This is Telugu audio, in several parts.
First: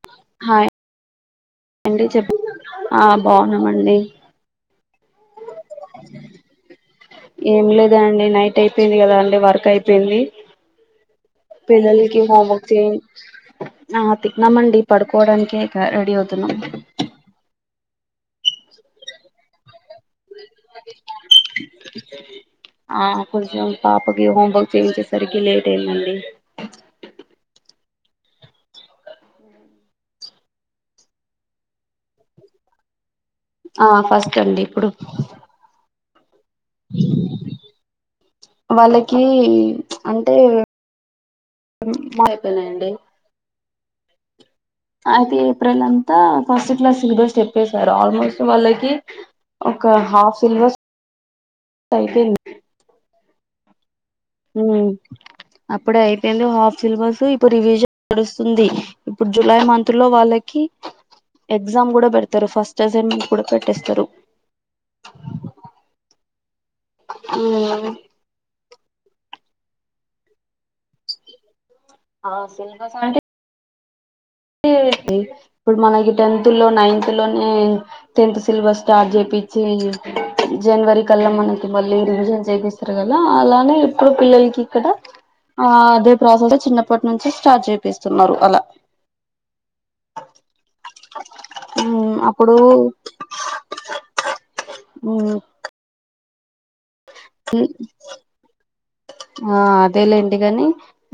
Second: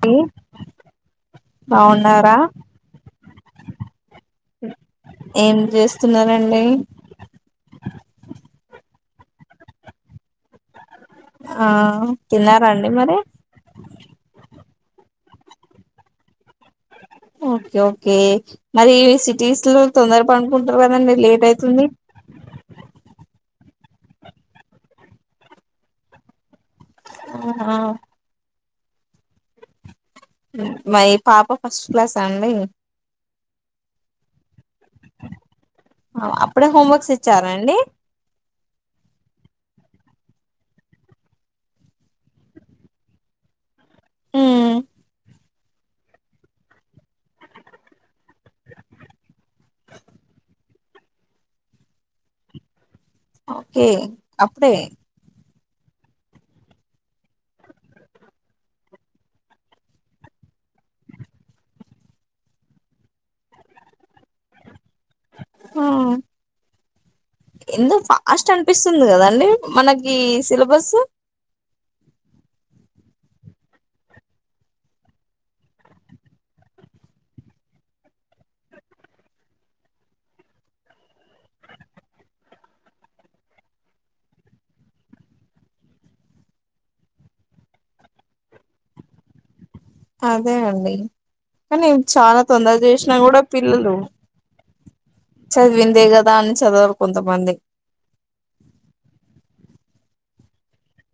టి ఏంటి చెప్పు ఆ బాగున్నామండి ఏం చేస్తున్నరండి ఏం లేదండి నైట్ అయిపోయింది కదా అండి వర్క్ అయిపోయింది. ఆ పిల్లలకి తిన్నారా హోమ్వర్క్ అండి చేయిం మరి ఆ తిన్నామండి పడు కోడానికే ఇక రెడీ అవుతున్నాం. ఓకే ఓకే మరీ సిటీస్ లో తొందర పండుకుంటారు కదండి లేట్ అయితుంది. కొంచం పాపకి హోంవర్క్ చేయించేసరికి లేట్ అయిందండి. ఆహా మయి పాప ఫస్ట్ క్లాసా అండి ఆ ఫస్ట్ అండి ఇప్పుడు ఆ వాళ్ళకీ అంటే మా అయిపోయినయండి ఉమ్, అయితే ఏప్రిల్ అంతా ఫస్ట్ క్లాస్ సెలబస్ చెప్పేసారు ఆల్మోస్ట్ వాళ్లకి ఒక హాఫ్ సిలబస్ అయిపోయింది ఓకే అప్పుడే ఉమ్ అప్పుడే అయిపోయింది హాఫ్ సిలబస్ ఇప్పుడు రివిజన్ నడుస్తుంది, ఇప్పుడు జులై మంత్ లో వాళ్ళకి ఎగ్జామ్ గూడ పెడతరు ఫస్ట్ అసైన్మెంట్ కూడ పెట్టేస్తరు. ఆ ఎందుకు ఫాస్ట్ అని పిస్తుంది కదండి మనకీ సిలబస్ ఆ సిలబస్ అంటే టే ఏంటి ఇప్పుడు మనకి టెన్త్ లో నైన్త్ లోనే టెన్త్ సిలబస్ స్టార్ట్ చేపి చ్చి జనవరి కల్ల మనకు మళ్ళీ రివిజన్ చేపిస్తారు కదా అలానే ఇప్పుడు పిల్ల లకు ఇక్కడ ఆ అదే ప్రాసెస్ చిన్నప్పటి నుంచి స్టార్ట్ చేపిస్తున్నరు అలా అదే అండి కానీ చాలా అప్పుడు తొందర చేసినా కూడా పిల్లలు చదివిందేగ ఆ అదేలేం డి గాని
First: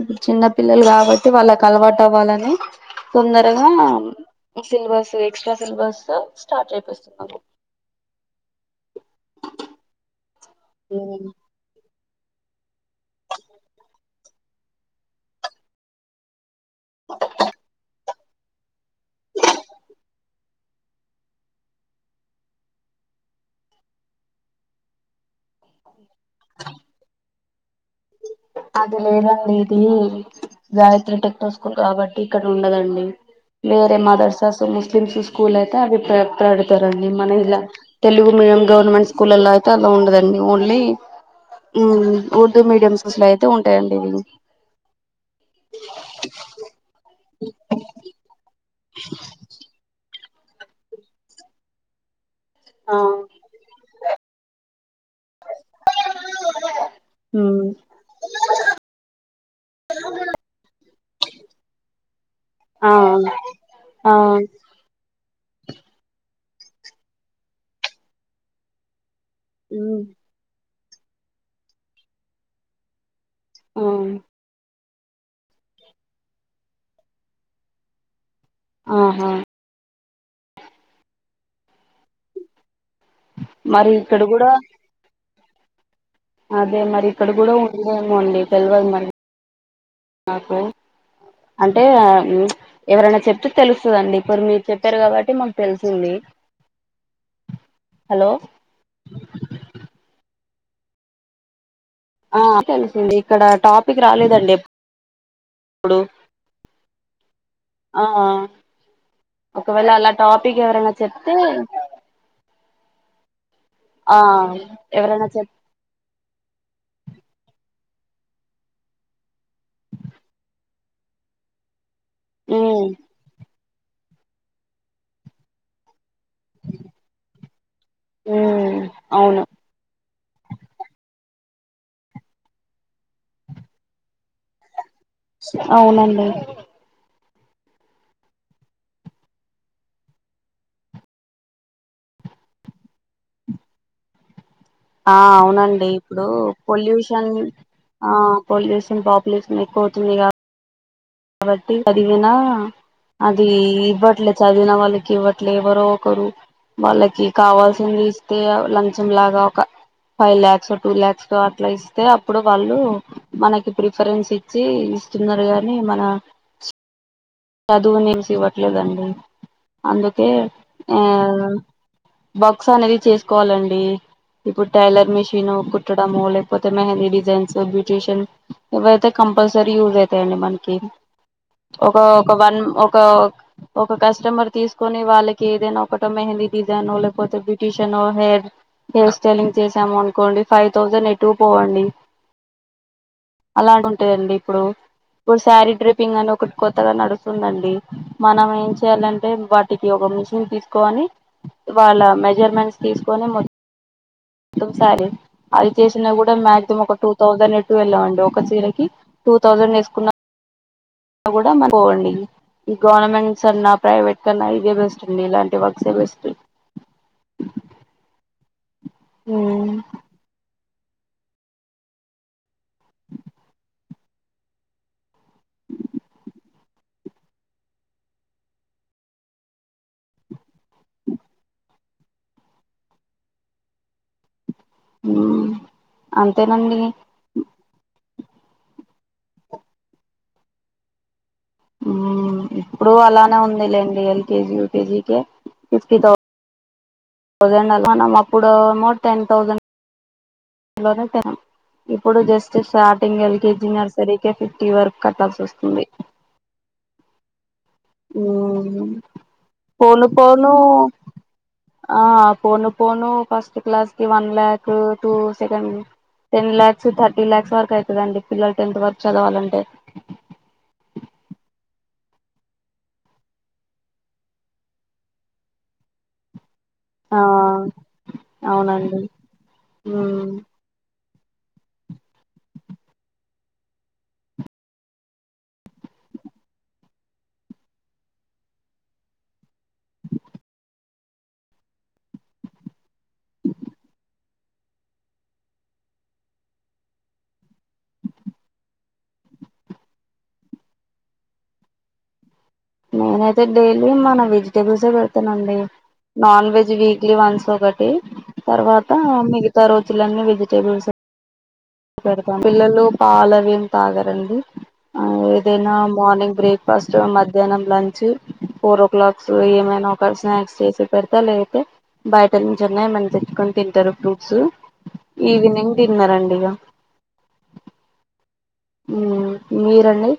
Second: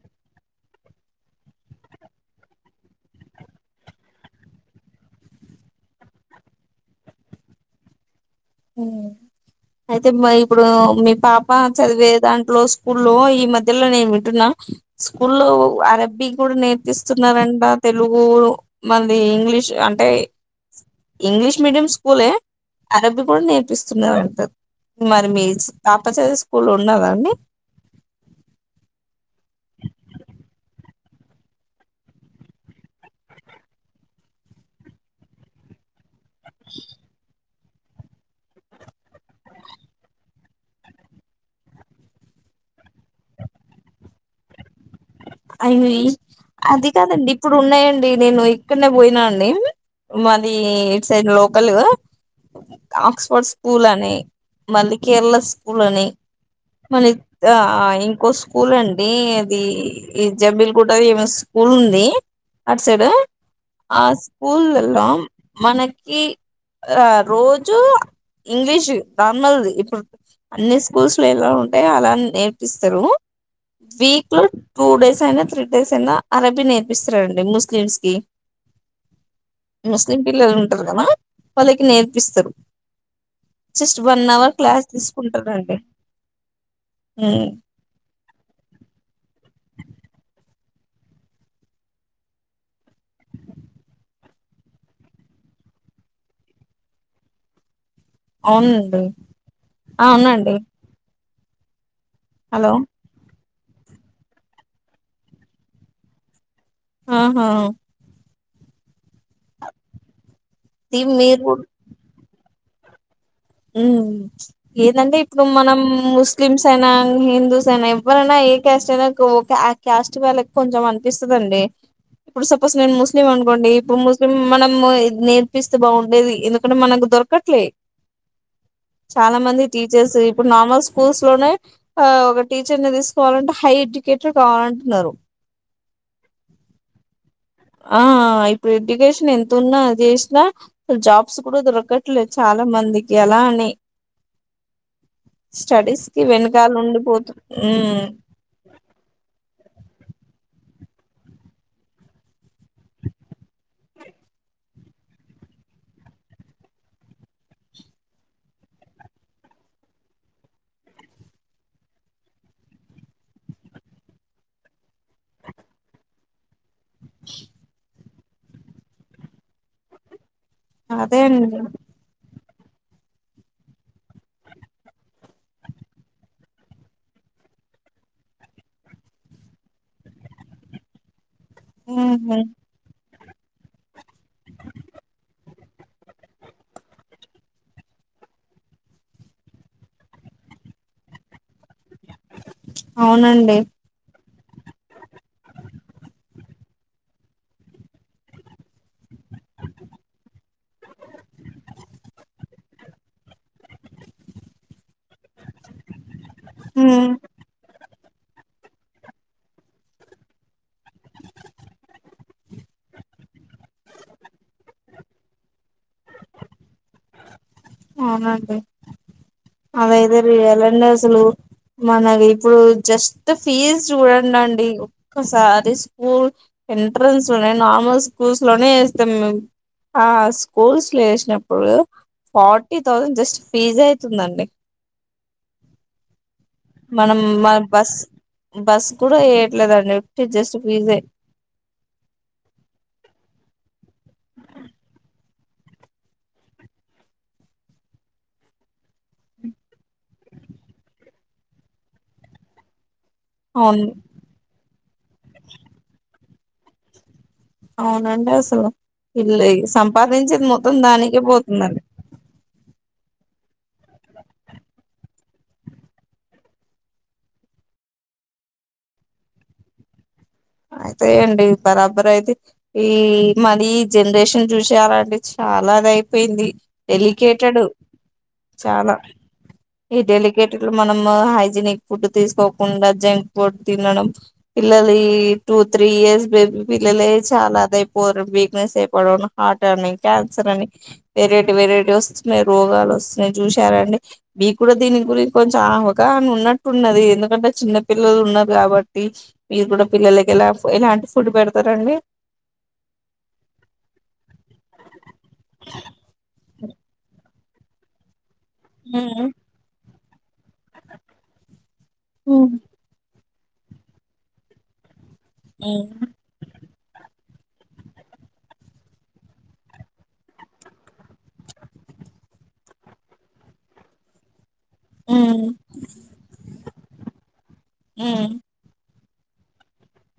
ఇప్పుడు చిన్న పిల్లలు కాబట్టి వాళ్ళకు అలవాటు అవ్వాలని తొందరగా సిలబస్ ఎక్స్ట్రా సిలబస్ స్టార్ట్ చేపిస్తున్నారు. ఉమ్ అయితే ఇప్పుడు మీ పాప చదివే దాంట్లో స్కూల్లో ఈ మధ్యెలా నేను వింటున్నా స్కూల్లో అరబ్బీ కూడా నేర్పిస్తున్నారంట తెలుగు మల్లి ఇంగ్లీష్ అంటే ఇంగ్లీష్ మీడియం స్కూలే అరబ్బిక్ కూడ నేర్పిస్తున్నరంటా మరి మీ పాపచదివే స్కూల్లో ఉన్నదా అండి అది లేదండి ఇది గాయత్రి టెక్నో స్కూల్ కాబట్టి ఇక్కడ ఉండదండి. వేరే మదర్సాస్ ముస్లిమ్స్ స్కూల్ అయితే అవి పె పెడుతారండి మన ఇలా తెలుగు మీ ఏం గవర్నమెంట్ స్కూల్లల్లా అయితే అల ఉండదండి ఓన్లీ ఊ ఓ దు మీడియంస్లల్లయితే ఉంటాయండి ఇ అయి అది కాదండి ఇప్పుడు ఉన్నయండి, నేను ఇక్కడ్నె పోయినా అండి మాది ఇట్ సైడ్ లోకల్ ఆక్స్ఫర్డ్ స్కూల్ అని, మళ్ళీ కేరళ స్కూల్ అని మలి తా ఇంకో స్కూల్ అండీ అదీ ఈ జబ్బీల్ గూడది ఏమో స్కూల్ ఉంది అటు ఆ సైడ్ ఆ స్కూలల్ల మనకీ ఆ రోజు ఇంగ్లీషు నార్మల్ ది ఇప్పుడు అన్ని స్కూల్స్ లో ఎలా ఉంటయో అలా నేర్పిస్తరూ. ఆ వీక్లో టూ డేస్ అయినా, త్రీ డేస్ అయినా అరబీ నేర్పిస్తరండి ముస్లిమ్స్ కి ఆహా ముస్లిం పిల్లలుంటరు గదా వాళ్ళకి నేర్పిస్తరు మరి సిస్ట్ ఇక్కడ వన్ కూడా అవర్ క్లాస్ తీసుకుంటరండి అదే మరి ఇక్కడ గుడ ఉందేమో అండి తెలవదు మరి. కు అంటే ఆ మ్ ఎవరన్న చెప్తే తెలుస్తదండి ఇప్పుడ్ మీర్ చెప్పారు కాబట్టి మాకు తెలిసింది హలో అవునండి, ఆ వునండి ఆ తెలిసింది ఇక్కడ టాపిక్ రాలేదండెప్ ప్పుడు ఆహా ఆహా ఒకవేళ అలా టాపిక్ ఎవరన్న ది చెప్తే మీరు ఉమ్ ఆ హ్ ఏదంటే ఎవరైనా ఇప్పుడు చెప్ మనం ముస్లిమ్స్ అయినా, హిందూస్ అయినా ఎ వ్వరన్న ఏ క్యాస్ట్ అయిన ఓ క్ ఆ క్యాస్ట్ వాళ్ళకి కొంచెం అనిపిస్తదండి ఇప్పుడు సపోస్ మ్మ్ నేన్ ముస్లిం అనుకోండి ఇప్పుడు ముస్లిం మనం నేర్పిస్తే బావుండేది ఎందుకంటే మనకు దొరకట్లే మ్మ్ చాలా అవును మంది టీచర్స్ ఇప్పుడు నార్మల్ స్కూల్స్ లోనే ఆ ఒక టీచర్ ని దీసుకోవాలంటే హై ఎడ్యుకేటెడ్ కావాలంటున్నరు అవునండి ఆ ఇప్పుడు ఎడ్యుకేషన్ ఎంతున్నా జేసిన జాబ్స్ కూడ దొరకట్లే చాలా మందిక్ ఎలా అండి ఆ అవునండి ఇప్పుడూ పొల్యూషన్ ఉండిపోతు ఉమ్ ఆ పొల్యూషన్ పాపులేషన్ ఎక్ పోతుందిగా బట్టి చదివినా అదీ ఇవ్వట్లే చదివిన వాళ్ళకి ఇవ్వట్లే ఎవరోకరు వాళ్ళకి కావాల్సింది ఇస్తే ఆ లంచం లాగా ఒక ఫైవ్ లాక్స్, టూ లాక్సో అట్ల ఇస్తే అప్పుడు వాళ్ళూ మనకి ప్రిఫరెన్స్ ఇచ్చి స్తున్నరు గాని మన చదువున్జూసి ఇవ్వట్లేదండి అందుకే అదే అండి వక్స్ అనేది చేసుకోవాలండి ఇప్పుడు టైలర్ మిషినూ కుట్టడము లేక్పోతే మెహందీ డిజైన్స్ బ్యూటీషియన్ ఇవైతే కం కంపల్సరీ యూజ్ అయితయండి మన్కి, ఒక ఒక ఉహు వన్ ఒకా ఒక కస్టమర్ తీసుకొని వాళ్ళకి ఏదైనా ఒకటో మెహందీ డిజైనో లేక్పోతే బ్యూటీషనో హేర్ హేర్ స్టైలింగ్ చేసామనుకోండి ఫైవ్ థౌజండ్ ఎటూ పోవండి. అవునండి అలాగుంటంయండి ప్పుడు ఇప్పుడు సారీ డ్రెపింగ్ అని ఒకటి కొత్తగా నడుస్ స్తుందండి మనం ఏం చెయ్యాలంటే వాటికి ఒక మిషిన్ తీసుకోని వాళ్ళ మెజర్మెంట్స్ తీసుకొని మొత్ మొసారి అది చేసినా కూడా మాక్సిమం ఒక ఉమ్ టూ థౌసండ్ టటు వెళ్ళమండి ఒక చీరకి టూ థౌజండ్ ఏసుకున్న గుడ మ పోవండి ఈ గవర్నమెంట్స్ అన్నా ప్రైవేట్ కన్నా ఇదే బెస్ట్ అండి ఇలాంటి వర్క్సే బెస్ట్ అవునండి అదైతేరి ఎలడి అసలు మన ఇప్పుడు జస్ట్ ఫీజు చూడండి అండి ఒక్కసారి స్కూల్ ఎంట్రన్స్ లోనే నార్మల్ స్కూల్స్ లోనే స్తాం మేము ఆ స్కూల్స్ ల ఏసినప్పుడు ఫార్టీ థౌజండ్ జస్ట్ ఫీజ్ అవుతుందండి మ్మ్ అంతేనండి మనం మన బస్ బస్ కూడా ఎయట్లేదండి ఉట్టి జస్ట్ ఫిజే ఉ ఇప్పుడు అలానే ఉంది లేండి ఎల్కేజీ ూకేజీ క ఫిఫ్టీ తౌసంద్ థౌజండ్ అలానేమో అప్పుడేమో టెన్ థౌజండ్ లోనే తినం ఇప్పుడు జస్ట్ స్టా టి ఎల్కేజీ అవును నర్సరీకే ఫిఫ్టీ వరకు కట్టాల్సి వస్తుంది అవునండి అసలు మ్మ్ ఈల్లు పోను సంపాదించింది పోను మొత్తం దానికే పోతుందండి ఫోను ఫస్ట్ క్లాస్ కీ one lakh two second ten lakhs thirty lakhs వరకు అయితదండి పిల్లలు టెన్త్ వరకు చదవాలంటే అయి అదే అండి బరాబర్ అయితే ఈ మరి జనరేషన్ చూసి అలా అండి చాలాదై అయిపోయింది ఆ డెలికేటెడ్ చాలా అవునండి ఈ ఉమ్ డెలికేటెడ్ లో మనం హైజనిక్ ఫుడ్ తీసుకోకుండా జంక్ ఫుడ్ తినడం పిల్లలి టూ త్రీ ఇయర్స్ బేబీ పిల్లలే చాలా అదైపోయిం వీక్నెస్ అయిపోడ హార్ కానీ క్యాన్సర్ అని వెరైటీ వెరైటీ వస్తున్నాయి రోగాలు వస్తున్నాయి చూసారండి మీ కూడా దీని గురించి కొంచెం అవగా నో ఉన్నట్టున్నది ఎందుకంటే చిన్న పిల్లలు ఉన్నారు కాబట్టి మీరు కూడా పిల్లల కి ఎలా పోయిన ఫుడ్ పెడతారండి నేనైతే డైలీ మన వెజిటేబుల్స్ పెడతానండి నాన్ వెజ్ వీక్లీ వన్స్ ఒకటి తర్వాత మిగతా రోజులన్నీ వెజిటేబుల్స్ పెడతాం పిల్లలు పాలు అవేం తాగరండి ఆ ఏదైనా మార్నింగ్ బ్రేక్ ఫాస్ట్ మధ్య మధ్యాహ్నం లంచ్ ఫోర్ ఓ క్లాక్ ఏమైనా ఒక స్నాక్స్ చేసి పెడతా లేపొతే బయట నుంచి అన్నా ఏమైన్నా తెచ్చుకొని తింటారు ఫ్రూట్స్ ఈవినింగ్ డిన్నర్ అండి ఇగ మ్ మ్మ్ మీరండి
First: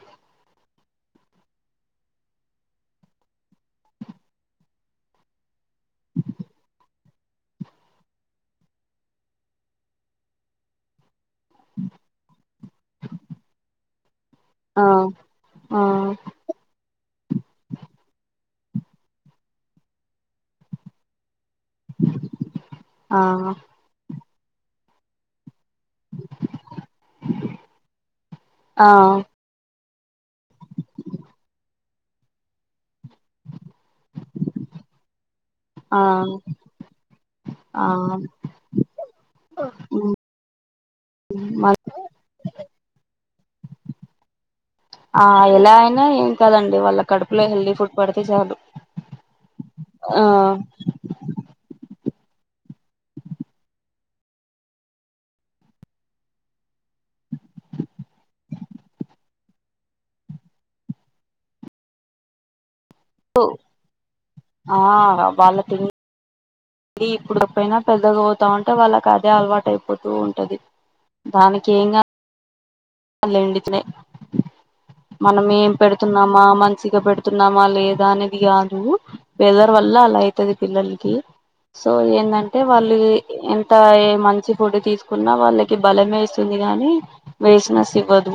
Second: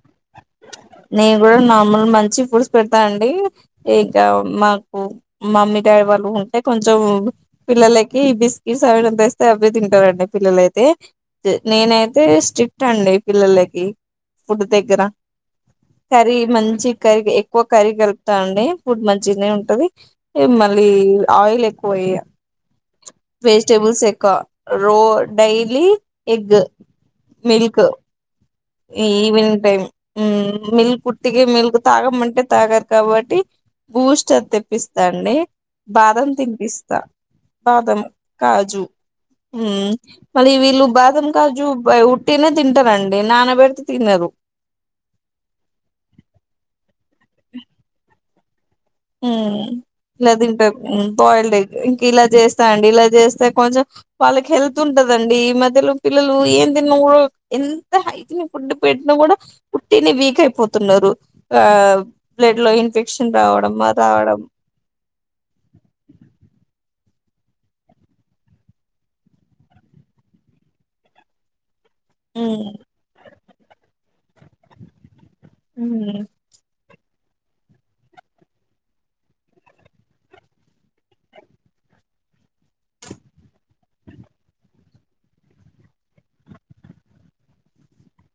నేను కూడా నార్మల్ మంచి ఫుడ్స్ పెడతా అండి ఇక మాకు మమ్మీ డ్రైవర్లు ఉంటే కొంచెము పిల్లలకి బిస్కట్స్ అవి తెస్తే అవి తింటారండి పిల్లలయితే తే నేనైతే స్ట్రిక్ట్ అండి పిల్లలకి ఫుడ్ ఆ దగ్గర ఆ కర్రీ మంచి కర్రీ ఎక్కువ కర్రీ కలుపుతా అండి ఫుడ్ మంచినే ఉంటది మళ్లీ ఆయిల్ ఎక్కువ ఆ వెజిటబుల్స్ ఎక్కువ రో డైలీ ఎగ్ మిల్క్ ఆ ఈ ఈవినింగ్ టైం హు మిల్క్ ఉట్టిగ మిల్గు తాగమంటే తాగారు కాబట్టి బూస్ట్ తెప్పిస్తాండి ఆ బాదం తినిపిస్తా ఆ బాదం కాజు హ్మ్ మళ్లీ వీళ్లు బాదం కాజు మ ఉట్టిగానే తిం తింటారండి నాన్న పెడితే తినరు ఆ ఎలా అయినా ఏం కాదండి వాళ్ల కడుపులో హెల్దీ ఫుడ్ పడితే చాలు హ్మ్ ఆ ఇట్లనే తింటారు బాయిల్డ్ ఎగ్ ఇంక ఇలా చేస్తా అండి ఇలా చేస్తే కొంచెం వాళ్ళకి హెల్త్ ఉంటదండి ఈ మధ్యలో పిల్లలు ఏం నేను ఎంత హైజినిక్ ఫుడ్డు పెట్టినా కూడా వుట్టినే వీక్ అయిపోతున్నారు అ ఆ బ్లడ్ లో ఇన్ఫెక్షన్ రావడం అది రావడం ఆ వాళ్ల తిండి ఇది ఇప్పుడు కాకపోయినా పెద్దగా అవుతా ఉంటే వాళ్లకి అదే అలవాటయిపోతూ ఉంటది దానికి ఏం కా ఉమ్ లేదండి టిఫినే మనం ఏం ఉమ్ పెడుతున్నామా మంత్ చిగ పెడుతున్నామా లేదా అనేది కాదు వెదర్ వల్ల అలా అయితది పిల్లలకి సో ఏందంటే వాళ్లు ఎంత మంచి ఫుడ్ తీసుకున్నా వాళ్లకి బలమే ఇస్తుంది కాని లేసినెస్ ఇవ్వదు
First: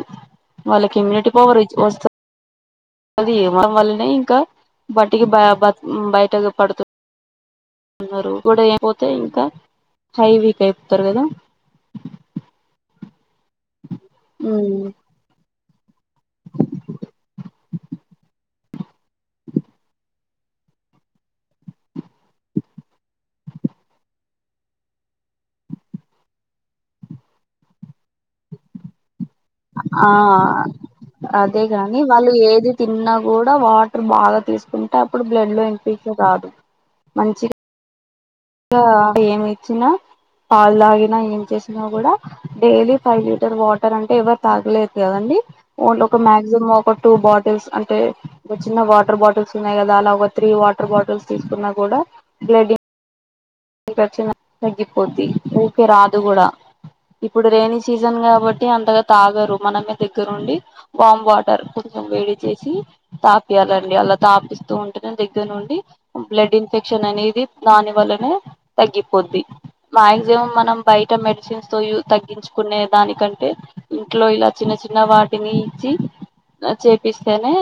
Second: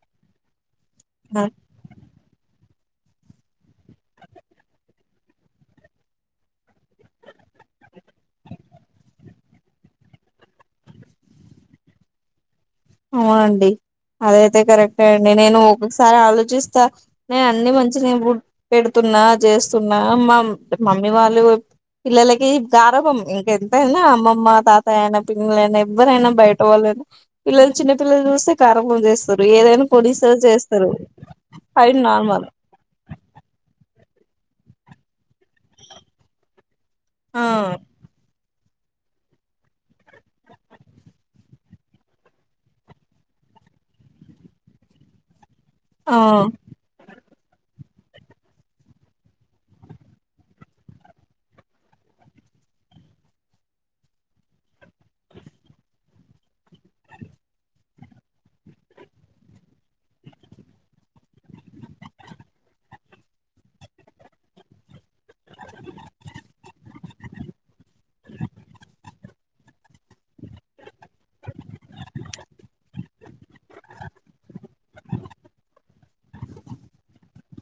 వాళ్లకి ఇమ్యూనిటీ పవర్ వస్తది అది ఇవ్వడం వల్లనే ఇంకా బటికి బ బయట పడుతు ఇంకా హై వీక్ అయిపోతారు కదా అవునండి అదయితే కరెక్టే అండి నేను ఒకసారి ఆలోచిస్తా నేను అన్ని మంచినే ఫుడ్ పెడుతున్నా చేస్తున్నా మా మమ్మీ వాళ్లు పిల్లలకి గారభం ఇంకెంతైనా అమ్మ అమ్మ తాతయయినా పిల్లైనా ఎవ్వరైనా బయట వాళ్ళునా పిల్లలు చిన్న పిల్లలు చూస్త కారపుం చేస్త ఆ అదే అది కాని వాళ్ళు నార్మల్ ఏది తిన్నా కూడా వాట్ ఇప్పుడు బాగా తీసుకుంటే అప్పుడు బ్లడ్ లో ఇన్ఫెక్షన్ రాదు ఆ మంచిగా ఇగ ఏమి ఇచ్చినా పాలు తాగినా ఏం చేసినా కూడా డైలీ ఫైవ్ లీటర్ వాటర్ అంటే ఎవరు తాగలేరు కదండి ఓన్ లో ఆ ఒక మాక్సిమమ్ ఒక టూ బా టిల్స్ అంటే ఒక చిన్న వాటర్ బాటిల్స్ ఉన్నాయి కదా అలా ఒక త్రీ వాటర్ బాటిల్స్ తీసుకున్నా కూడా ్లాడ అచ్చిన తగ్గిపోతి ఊకే రాదు కూడా ఇప్పుడు రెైని సీజన్ కాబట్టి అంతగా తాగరు మనమే దగ్గరుండి వామ్ వాటర్ వేడి చేసి తాపియాలండి అలా తాపిస్తూ ఉంటేనే దగ్గర నుండి బ్లడ్ ఇన్ఫెక్షన్ నేను ఇది దాని వల్లనే తగ్గిపోద్ది మ్యాగ్జిమం మనం బయట మెడిసిన్స్ తో తగ్గించుకునే దానికంటే ఇంట్లో ఇలా చిన్న చిన్న వాటిని ఇచ్చి చేపిస్తేనే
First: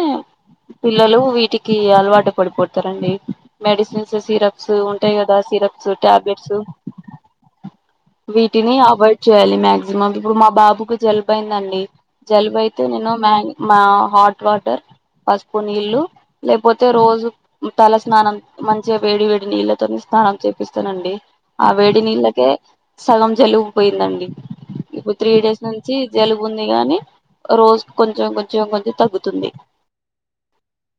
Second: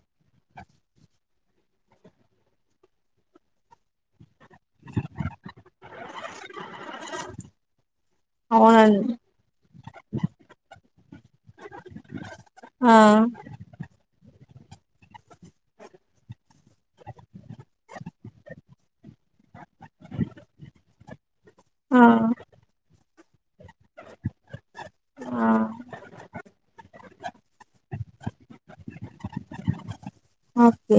పిల్లలు వీటికి అలవాటు పడిపోతారండి మెడిసిన్స్ సిరప్స్ ఉంటాయి కదా సిరప్స్ టాబ్లేట్స్ వీటిని అవునండి అవాయిడ్ చేయ్యాలి మాక్సిమం ఇప్పుడు మా బాబుకు జలుబైందండి జలుబైతే ఆ నేను మ్యాంగ్ మా హాట్ వాటర్ పసుపు నీళ్లు లేకపోతే రోజు తల స్నానం మంచిగా వేడి వేడి నీళ్ళతో స్నానం చే పిస్తానండి ఆ వేడి నీళ్ళకే సగం జలుబుపోయిందండి ఇప్పుడు త్రీ ఆ డేస్ నుంచి జలుబు ఉంది గాని రోజు కొంచెం కొంచెం కొంచెం తగ్గుతుంది ఓకే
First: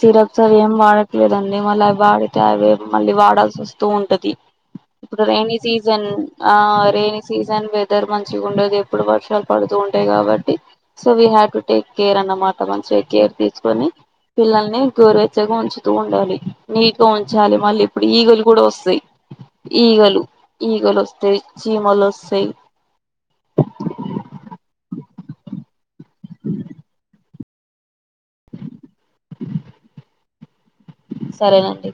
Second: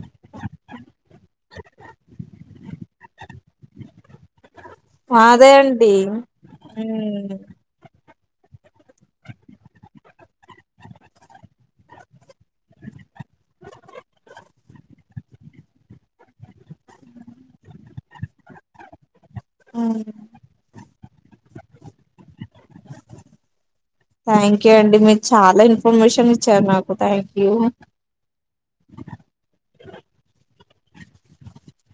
సిరప్ సలు ఏం వాడట్లేదండి మళ్ళీ అవి వాడితే అవి మళ్ళీ వాడాల్సి వస్తూ ఉంటది ఇప్పుడు అదే రైనీ అండి సీజన్ ఆ రైనీ సీజన్ వెదర్ మంచి మంచిగాఉండదు ఎప్పుడు వర్షాలు పడుతూ ఉంటాయి కాబట్టి so we have to take care అన్నమాట మంచిగా కేర్ తీసుకొని పిల్లల్ని గోరువెచ్చగా ఉంచుతూ ఉండాలి నీట్ గా ఉంచాలి మళ్ళీ ఇప్పుడు ఈగలు కూడా వస్తాయి ఉ ఉ ఈగలు ఈగలు వస్తాయి చీమలు వస్తాయి థాంక్యూ యూ అండి మీరు చాలా ఇన్ఫర్మేషన్ ఇచ్చారు నాకు థాం యు సరేనండి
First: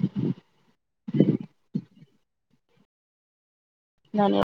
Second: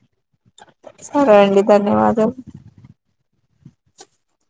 డౌ నన్యూ